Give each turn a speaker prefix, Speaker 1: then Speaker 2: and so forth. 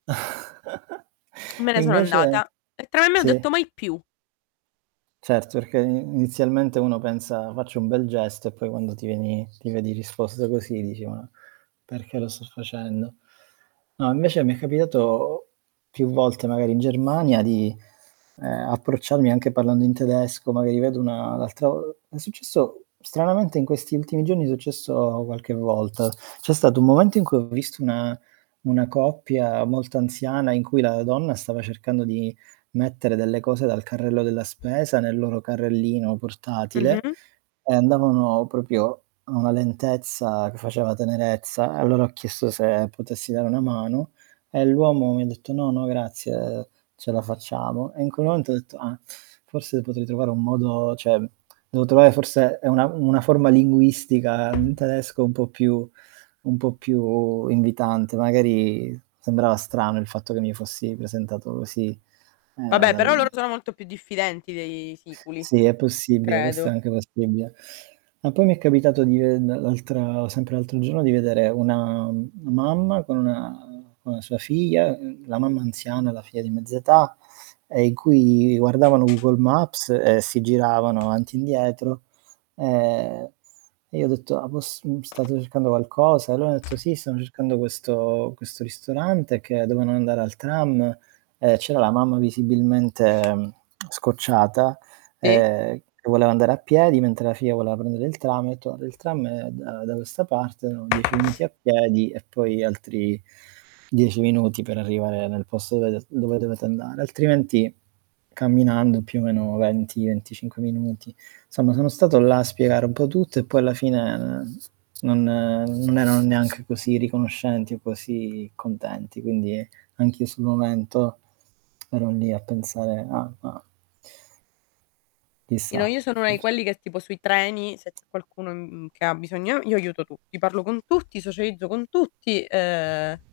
Speaker 1: Me ne sono
Speaker 2: Invece
Speaker 1: andata e tra me e me ho
Speaker 2: sì.
Speaker 1: detto: "Mai più."
Speaker 2: Certo, perché i inizialmente uno pensa:" Faccio un bel gesto", e poi quando ti vieni ti vedi risposto così dici: "Ma perché lo sto facendo?" No, invece mi è capitato più volte, magari in Germania di, ehm, approcciarmi anche parlando in tedesco, magari vedo una un' l'altro è successo stranamente in questi ultimi giorni, è successo qualche volta. C'è stato un momento in cui ho visto una una coppia, molto anziana, in cui la donna stava cercando di mettere delle cose dal carrello della spesa nel loro carrellino portatile,
Speaker 1: Mh-mh.
Speaker 2: e andavano proprio a una lentezza che faceva tenerezza, e allora ho chiesto se potessi dare una mano, e l'uomo mi ha detto:" No no grazie ce la facciamo", e in quel momento ho detto:" Ah, forse potrei trovare un modo", cioè dovevo trovare forse ehm, una una forma linguistica in tedesco un po' più un po' più invitante, magari sembrava strano il fatto che mi fossi presentato così, ehm,
Speaker 1: Vabbè, però loro
Speaker 2: dal
Speaker 1: sono molto più diffidenti dei siculi,
Speaker 2: Sì è possibile, questo è
Speaker 1: credo.
Speaker 2: anche possibile. Ma poi mi è capitato di, ehm l'altra sempre l'altro giorno, di vedere una mamma con con, mhmm, con sua figlia, la mamma anziana, la figlia di mezza età, ehm, in cui guardavano Google Maps e si giravano avanti e indietro, ehm, e io ho detto: "Ah poss mhmm, state cercando qualcosa?", e loro hanno detto:" Sì, stiamo cercando questo questo ristorante", che dovevano andare al tram e c'era la mamma visibilmente scocciata,
Speaker 1: Ti.
Speaker 2: ehm, che voleva andare a piedi, mentre la figlia voleva prendere il tram e ho detto:" Il tram è, ehm, da questa parte, erano 10 minuti a piedi e poi altri 10 minuti per arrivare nel posto dove dove dovete andare, altrimenti camminando più o meno 20, 25 minuti", insomma sono stato là a spiegare un po' tutto e poi alla fine n non non erano neanche così riconoscenti o così contenti. Quindi anch'io sul momento, ero lì a pensare ah ah
Speaker 1: Io no
Speaker 2: Chissà,.
Speaker 1: io sono una di
Speaker 2: [unintelligible]
Speaker 1: quelli che tipo sui treni se c'è qualcuno, mhmm, che ha bisogno, io aiuto tutti, parlo con tutti, socializzo con tutti, ehm